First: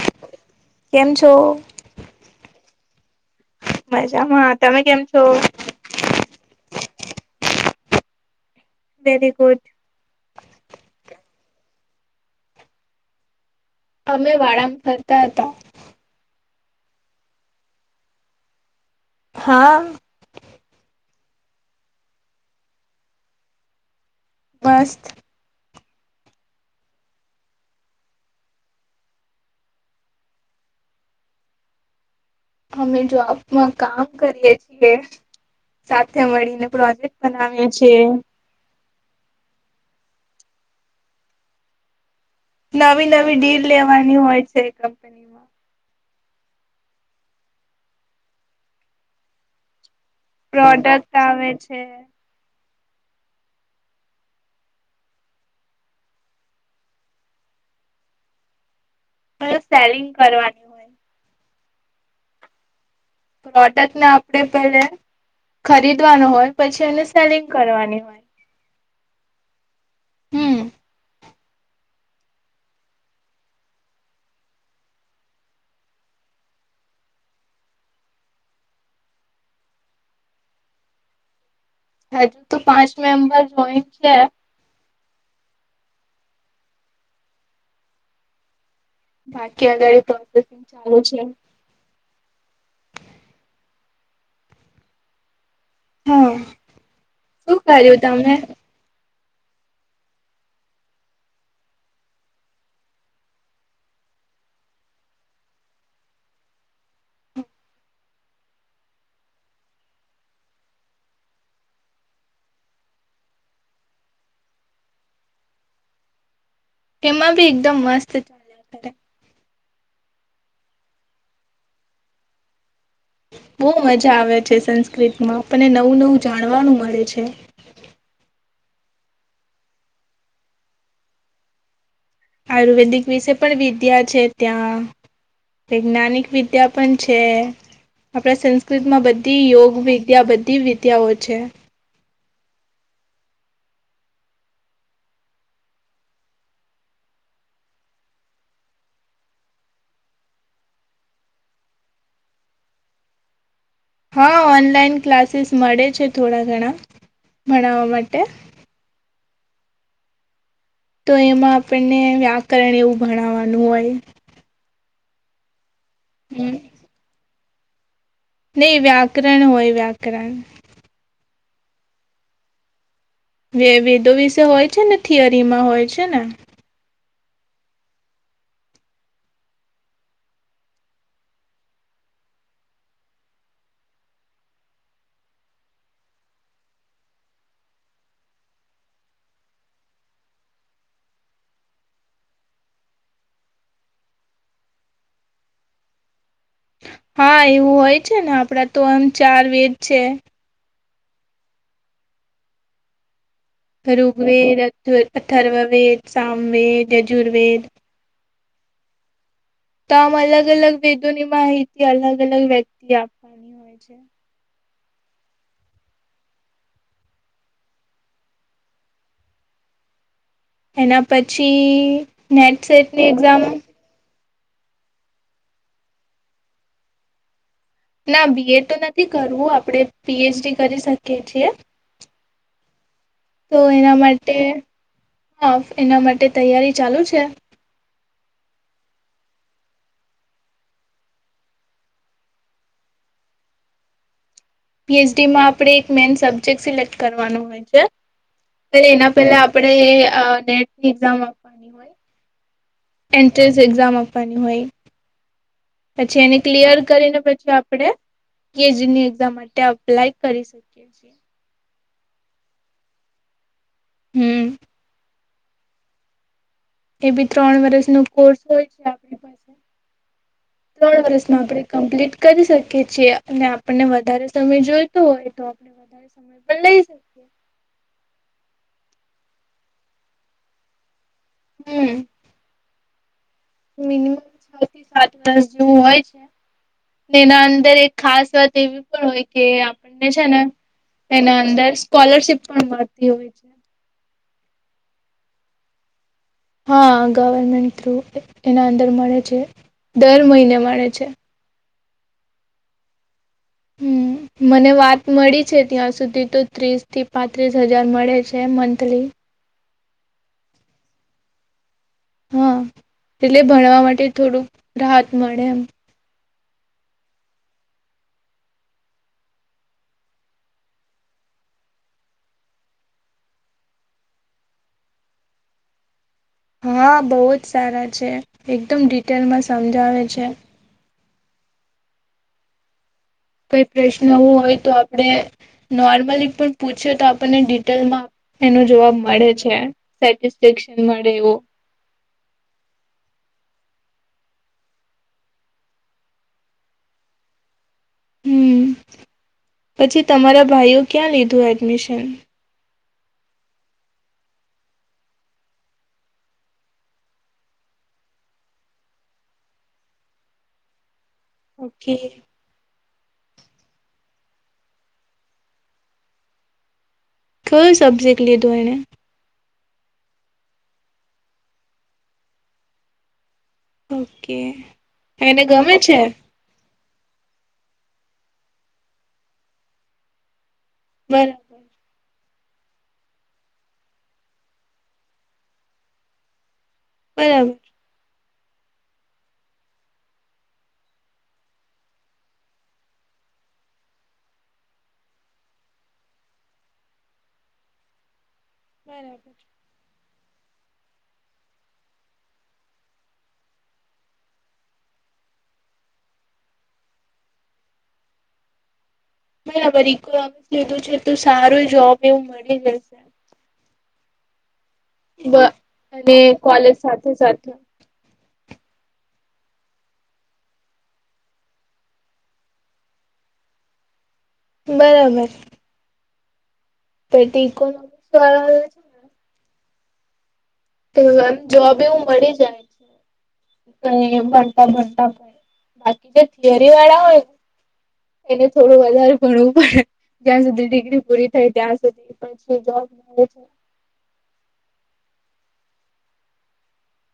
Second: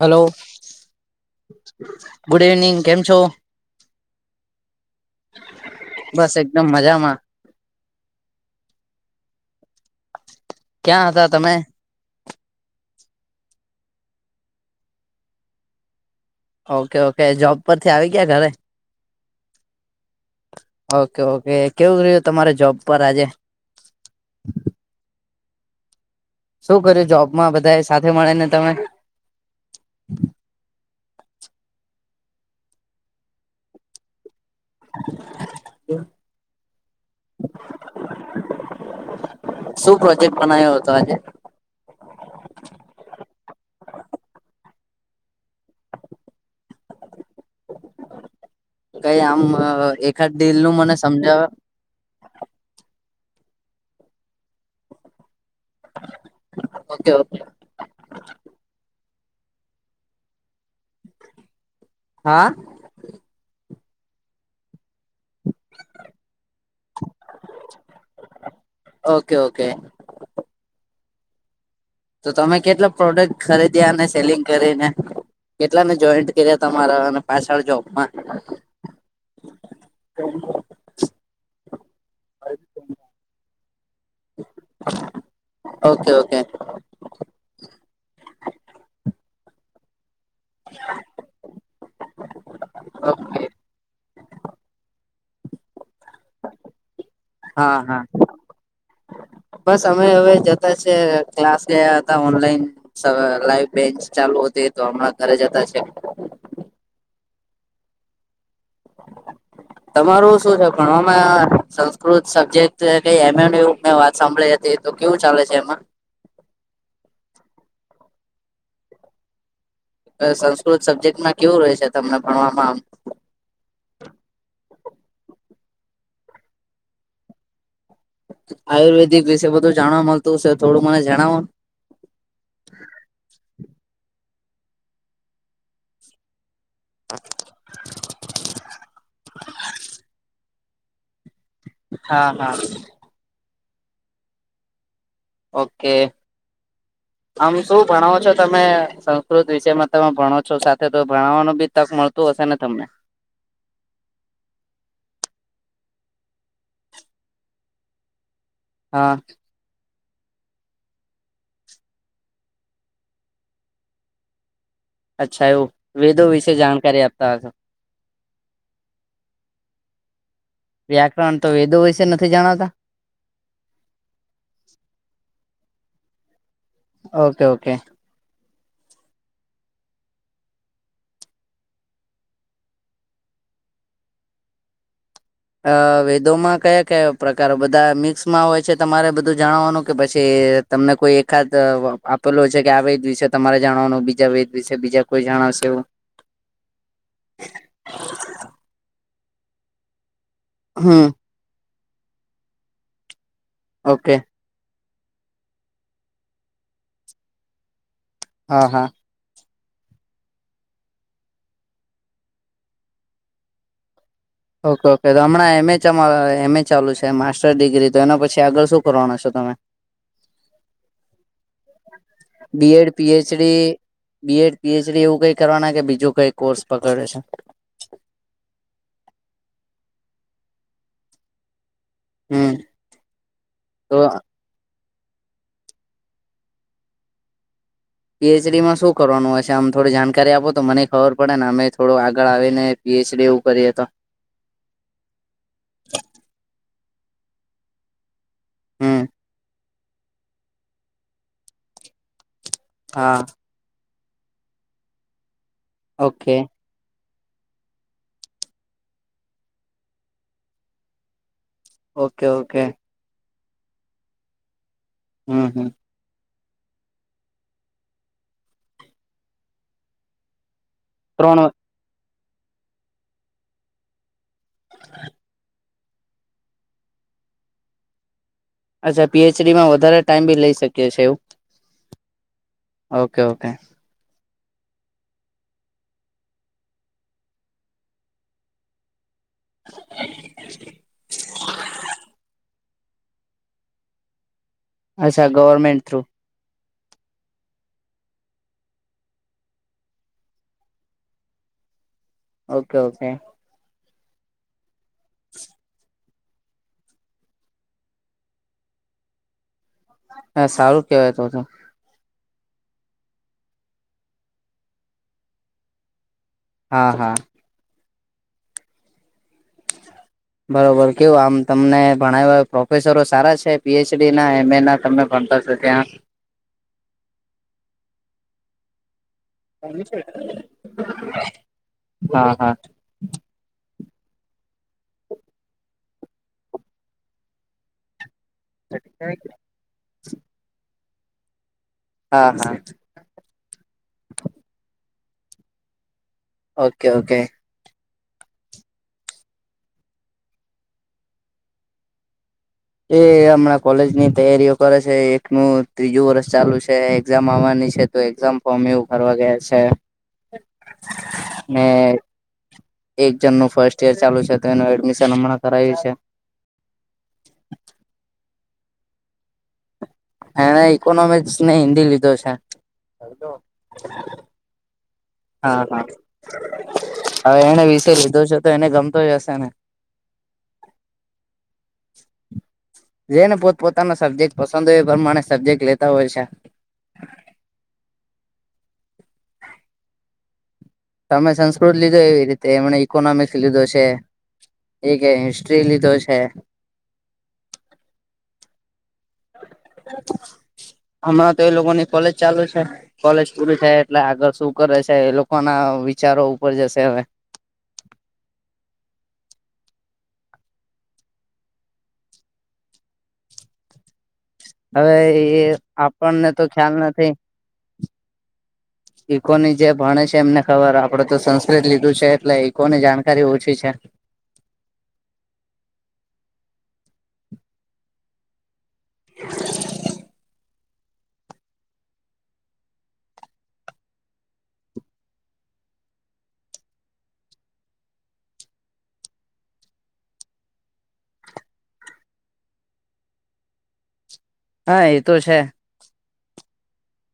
Hello કેમ છો good evening કેમ છો? મજામાં, તમે કેમ છો? બસ એકદમ મજામાં. Very good. ક્યાં હતા તમે? અમે વાડામાં ફરતા હતા. ઓકે ઓકે જોબ પરથી આવી ગયા ઘરે? હા. ઓકે ઓકે કેવું રહ્યું તમારે જોબ પર આજે? બસ શું કર્યું જોબમાં બધા સાથે મળે ને તમે? અમે જોબમાં કામ કરીએ છીએ સાથે મળીને પ્રોજેક્ટ બનાવીએ છી શું પ્રોજેક્ટ બનાવ્યો હતો આજે નવી નવી ડીલ લેવાની હોય છે કંપનીમાં કઈ આમ એકાદ દિલ નું મને સમજાવે હૈ ઓકે ઓકે સેલિંગ કરવાની હોય હા પ્રડકને આપડે પેલે ખરીદવાનું હોય પછી એને સેલિંગ કરવાની હોય ઓકે ઓકે હમ તો તમે કેટલા પ્રોડક્ટ ખરીદ્યા અને સેલિંગ કરીને કેટલા ને જોઈન્ટ કર્યા તમારા અને પાછળ જોબમાં [unintelligible] હજુ તો પાંચ મેમ્બર જોઈન છે ઓકે ઓકે બાકી અગળ પ્રોસેસિંગ ચાલુ છે ઓકે હમ્મ હા હા [inaudible] બસ અમે હવે જતા છે ક્લાસ લયા હતા ઓનલાઈન લાઈવ બેન્ચ ચાલુતી તો હમણાં ઘરે જતા છે [inaudible] તમારું શું છે ભણવામાં સંસ્કૃત સબ્જેક્ટ ક એમ એ ની મેં વાત સાંભળી હતી તો કેવું ચાલે છે એમાં એમાં બી એકદમ મસ્ત ચાલેયા કરે સંસ્કૃત સબ્જેક્ટમાં કેવું રહે છે તમને ભણવામાં આમ બહુ મજા આવે છે સંસ્કૃતમાં પણને નવું નવું જાણવાનું મળે છે આયુર્વેદિક વિશે બધું જાણવા મળતું હ છે થોડું મને જણાવો આયુર્વેદિક વિશે પણ વિદ્યા છે ત્યાં વૈજ્ઞાનિક વિદ્યા પણ છે આપણા સંસ્કૃત માં બધી યોગ વિદ્યા બધી વિદ્યાઓ છે હા હા ઓકે [inaudible] આમ શું ભણાવો છો તમે સંસ્કૃત વિષ માં તમે ભણો છો સાથે તો ભણાવવા બી તક મળ તુ ઓસા ના તમને હા ઓનલાઈન ક્લાસીસ મળે છે થોડા ઘણા ભણવા માટે હા તો એમાં આપણને વ્યાકરણ એવું ભણાવવાનું હોય અચ્છા એવું વેદો વિશે હમ જાણકારી આપતા હશે નહી વ્યાકરણ હોય વ્યાકરણ વ્યાકરણ તો વેદો વિશે નથી જણાતા વેદો વિશે હોય છે ને થિયરીમાં હોય છે ને ઓકે ઓકે. અ વેદોમાં કયા કયા પ્રકાર બધા મિક્સમાં હોય છે તમારે બધું જાણવાનું કે પછી. તમને કોઈ એકાદ આપેલો છે કે આ વેદ વિશે તમારે જાણવાનું બીજા વેદ વિશે બીજા કોઈ જણાવશે એવું. [unintelligible] હા એવું હોય છે ને આપડા તો એમ ચાર વેદ છે. હા. ઓકે ઋગ્વેદ અથ અથર્વવેદ સામવેદ યજુર્વેદ. હા હા. તો આમ અલગ અલગ વેદોની માહિતી અલગ અલગ વ્યક્તિ આપવાની હોય છે. ઓકે ઓકે તો હમણાં એમ એ ચ એમ એ ચાલુ છે માસ્ટર ડિગ્રી તો એના પછી આગળ શું કરવાનું છો તમે. એના પછી નેટ બીએડ સેટની એક્ઝામ પીએચડી બીએડ પીએચડી એવું કઈ કરવાના કે બીજું કઈ કોર્સ પકડે છે? ના બીએ તો નથી કરવું આપણેે પીએચડી કરી શકીએ છીએ. હમ. તો એના માટે હા એના માટે તૈયારી ચાલુ છે. પીએચડી માં શું કરવાનું હશે આમ થોડી જાણકારી આપો તો મને ખબર પડે ને અમે થોડું આગળ આવીને પીએચડી એવું કરીએ તો પીએચડી માં આપણે એક મેન સબ્જેક્ટ સિલેક્ટ કરવાનું હોય છે હમ એના પહેલા આપે નેટની એક્ઝામ પાણી હોય. હા એન્ટ્રન્સ એક્ઝામ આપવાની હોય પછી ઓકે એને ક્લિયર કરીને પછી આપણે કેજી ની એક્ઝામ માટે અપ્લાય કરી શકીએ છીએ. Okay okay. હમ. હમ હમ. એ બી ત્રણ વર્ષ ન કોર્સ હોય છે આપણી પાસે ત્રણ વર્ષમાં આપણે કમ્પ્લીટ કરી શકીએ છીએ અને આપણને વધારે સમય જોઈતો હોય તો [unintelligible] અચ્છા પીએચડીમાં વધારે ટાઈમ બી લઈ શકીએ છી એવું? હમ. Okay okay. મિનિમમ છ થી સાત વર્ષ જેવું હોય છે. ને એના અંદર એક ખાસ વાત એવી પણ હોય કે આપણને છે ને એના અંદર સ્કોલરશીપ પણ મળતી હોય છે. અચ્છા ગવર્મેન્ટ થ્રુ. હા ગવર્મેન્ટ થ્રુ એના અંદર મળે છે દર મહિને મળે છે. Okay okay. હમ મને વાત મળી છે ત્યાં સુધી તો ત્રીસથી પાંત્રીસ હજાર મળે છે મંથલી. હા સારું કેવાય તો તો. હા એટલે ભણવા માટે થોડુંક રાહત મળે એમ. હા હા. બરોબર કેવું આમ તમને ભણાવ પ્રોફેસરો સારા છે પીએચડી ના એમ એ ના તમે ભણતા ત્યાં. હા બહુ જ સારા છે એકદમ ડિટેલમાં સમજાવે છે હા હા. કઈ પ્રશ્ન એવો હોય તો આપણે નોર્મલી પણ પૂછ્યું તો આપણને ડિટેલમાં એનો જવાબ મળે છે સેટિસફેક્શન મળે એવ. હા હા ઓકે ઓકે. હમ પછી તમારા ભાઈઓ ક્યાં લીધું એડમિશન? એ હમણાં કોલેજ ની તૈયારીઓ કરે છે એકનું ત્રીજું વરષ ચાલુ છે એક્ઝામ આવવાની છે. તો એક્ઝામ ફોર્મ એ ઉ ભરવા ગયા છે. ને ઓકે. એક જનનું ફર્સ્ટ ઈયર ચાલુ છે તો એનું એડમિશન હમણાં કરાયું છે કોઈ સબજેક્ટ લે તું એને એણે ઈકોનોમિક્સ ને હિન્દી લીધો છે ઓકે એને હા ગમે છે હા હવે એને વિશે લીધો છે તો એને ગમતો હશે ને બર જે ને પોતપોતાનો સબ્જેક્ટ પસંદ હોય પ્રમાણે સબ્જેક્ટ લેતા હોય છે પરરાબ [unintelligible] તમે સંસ્કૃત લીધો એવી રીતે એમણે ઇકોનોમિક્સ લીધો છે એ કે હિસ્ટ્રી લીધો છે બરાબર હમણાં તો એ લોકોની કોલેજ ચાલુ છે કોલેજ પૂરી થાય એટલે આગળ શું કરે છે એ લોકો ના વિચારો ઉપર જશે હવે બરાબર ઇકોનોમિકસ લીધું છે તો સારો જોબ એવું મળી જશે હવે એ અને આપણને તો ખ્યાલ કોલેજ સાથે નથી. સાથે ઈકોની જે ભણે છે એમને ખબર આપડે તો સંસ્કૃત લીધું છે એટલે ઈકોની જાણકારી ઓછી છે બરાબર તો [unintelligible] [inaudible] [inaudible] એમ જોબ એવું મળી જ ને કઈ એમ ભણતા ભણતા ભ બાકી જે થિયરી વાળા હોય ને એને થોડું વધારે ભણવું પડે જ્યાં સુધી ડિગ્રી પૂરી થાય ત્યાં સુધી પછી જોબ મળે છે હા એ તો છે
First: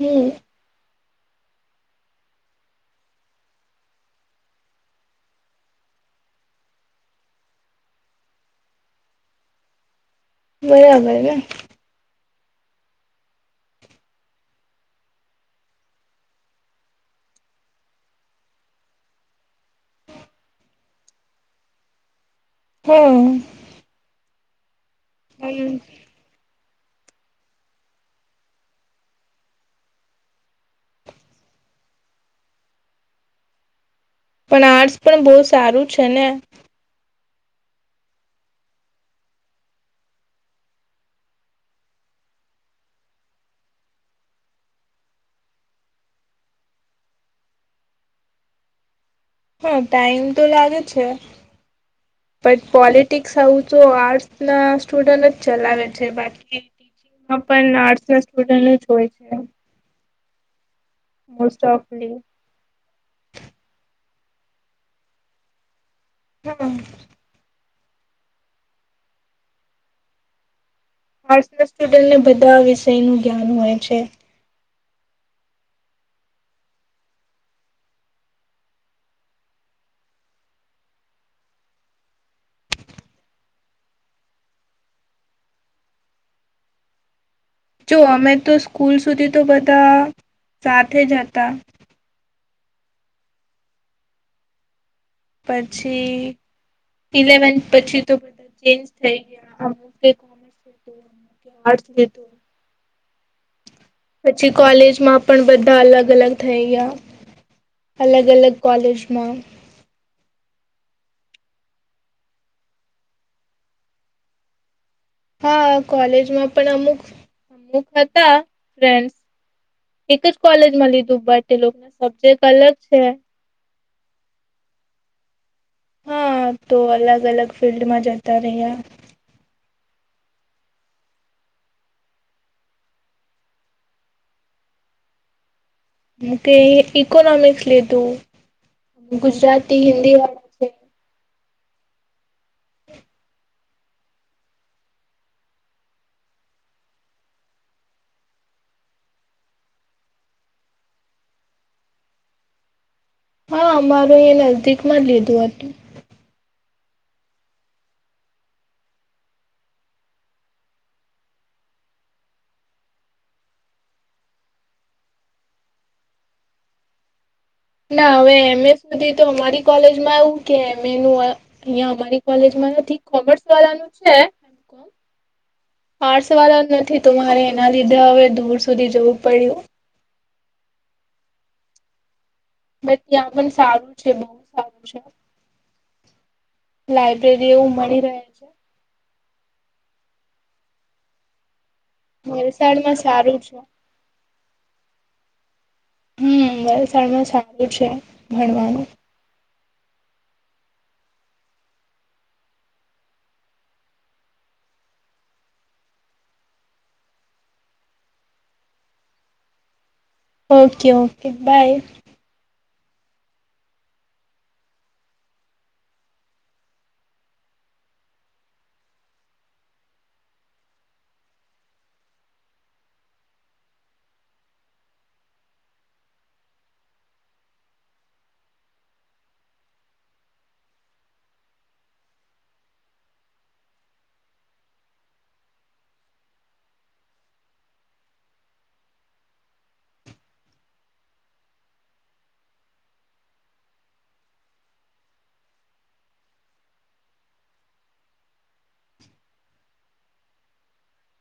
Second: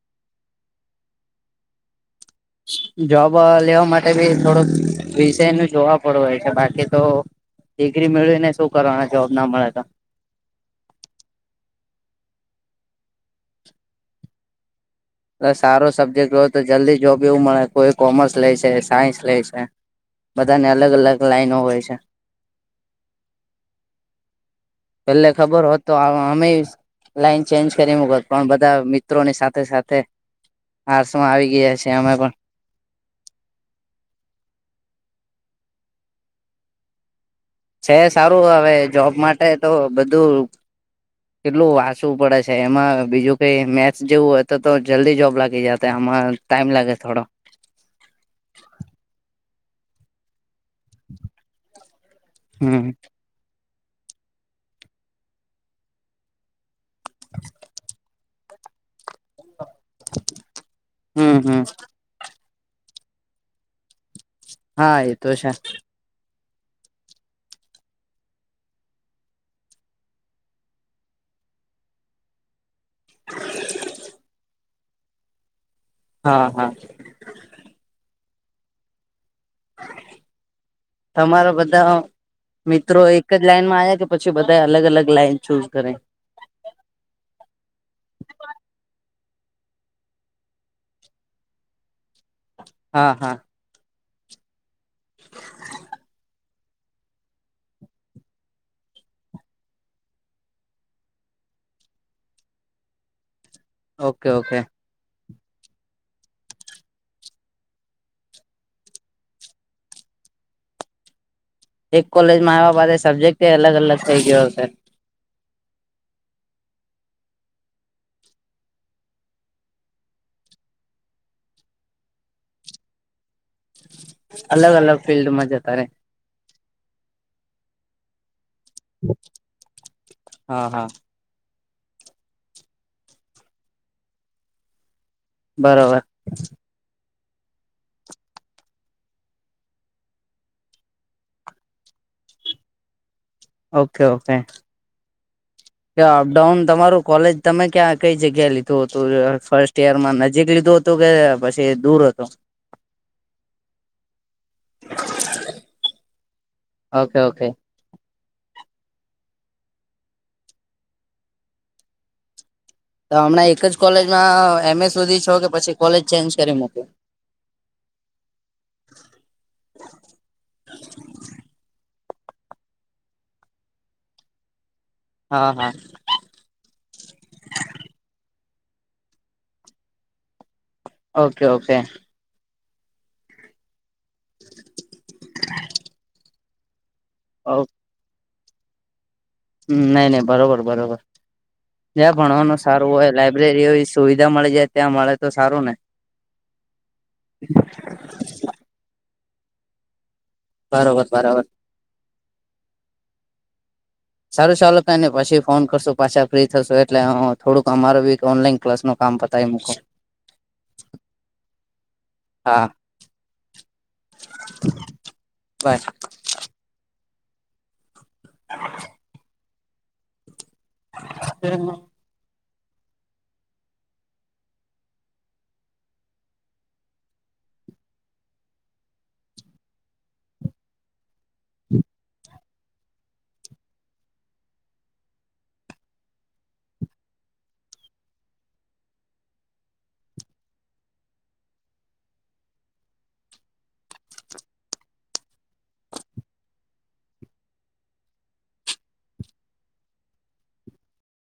હમ જોબ લેવા માટે બી થોડોક વિષય નું જોવા પડું હોય છે બાકી તો ડિગ્રી મેળવી ને શું કરવાના જોબ ના મળે તો બરાબર સારો સબ્જેક્ટ હોય તો જલ્દી જોબ એવું મળે કોઈ કોમર્સ લે છે સાયન્સ લે છે બધાને અલગ અલગ લાઈનો હોય છે હમ પેલે ખબર હોત પણ તો અમે લાઈન ચેન્જ કરી મકોત પણ બધા મિત્રોની સાથે સાથે આટર્સમાં આવી ગયા છીએ અમે પણ પણ આર્ટસ પણ બહુ સારું છે ને છે સારું હવે જોબ માટે તો બધું કેટલું વાંચવું પડે છે એમાં બીજું કઈ મેથસ જેવું હોય તો તો જલ્દી જોબ લાગી જ આમાં ટાઈમ લાગે થોડો હા ટાઈમ તો લાગે છે બટ હમ પોલિટિક્સ તો આર્ટસ ના સ્ટુડન્ટ જ ચલાવે છે બાકી પણ આર્ટસ ના સ્ટુડન્ટ જ હોય છે થેન્ક યુ મોસ્ટ ઓફલી હા એ તો હછા હમ. હ ના સ્ટુડને બધા વિષયનુંું જ્ઞાન હોય છે. હા હા. [inaudible] તમારા બધા. મિત્રો એક જ લાઈનમાં આવ્યા કે પછી બધા અલગ અલગ લાઈન ચૂઝ કરે. જો અમે તો સ્કૂલ સુધી તો બધા સાથે જ હતા. હા હા. પછી. ઇલેવથ પછી તો બધા ચેન્જ થઈ ગયા અમુકે કોમર્સ લીધું. અમુકે આડ્સ લી દું. ઓકે પછી ઓકે કોલેજમાં. પણ બધા અલગ અલગ થઈ ગયા અલગ અલગ કોલેજમાં. એક કોલેજમાં આવવા બા સબ્જેક્ટ અલગ અલગ થઈ ગયો છે. હા કોલેજમાં પણ અમુક અમુક હતા ફ્રેન્ડસ. એક જ કોલેજમાં લીધું બટ એ લોકો ને સબ્જેક્ટ અલગ છે. અલગ અલગ ફિલ્ડમાં જતા રે. હા તો અલગ અલગ ફિલ્ડમાં જતા રહ્યા. હા હા. બરાબર. મ ઇકોનોમિક્સ લીધું ગુજરાતી, હિન્દી વાળા. છે ઓકે ઓકે. [inaudible] અપ ડાઉન તમારું કોલેજ તમે ક્યાં કઈ જગ્યાએ લીધું હતું ફર્સ્ટ યર માં નજીક લીધું હતું. તો કે પછી દૂર હતો. હા અમારું એ નજદીક માં લીધું હતું. Okay okay. તો હમણાં એક જ કોલેજમાં એમ એ સુધી છો કે પછી કોલેજ ચેન્જ કરી મૂક. ના હવે એમ એ સુધી તો અમારી કોલેજમાં આવું કે એમ એ નું. અહિયાં અમારી કોલેજમાં નથી કોમર્સ વાળાનું છે એમ કોમ. હા હા. પાર્સ વાળા નથી તો મારે એના લીધે હવે દૂર સુધી જવું પડ્યું. Okay okay. બટ ત્યાં પણ સારું છે બહુ સારું છે લાઇબ. એવું મળી રહે. છે હમ નઈ નઈ બરોબર બરોબર જ્યાં ભણવાનું સારું વલસાડમાં હોય છે લાઈબ્રેરી હોય. સુવિધા મળી જાય ત્યાં મળે તો સારું ને. હમ વલસાડમાં સારું છે ભણવાનું. બરાબર બરાબર. સારું ચાલો કઇ ને પછી ફોન કરશું પાછા ફ્રી થશું એટલે થોડુંક અમારો બી ઓનલાઈન ક્લાસ નો. કામ પતાવી મુકુ. Okay okay bye. હા બસ. એ [unintelligible] હ તેમાં હમ.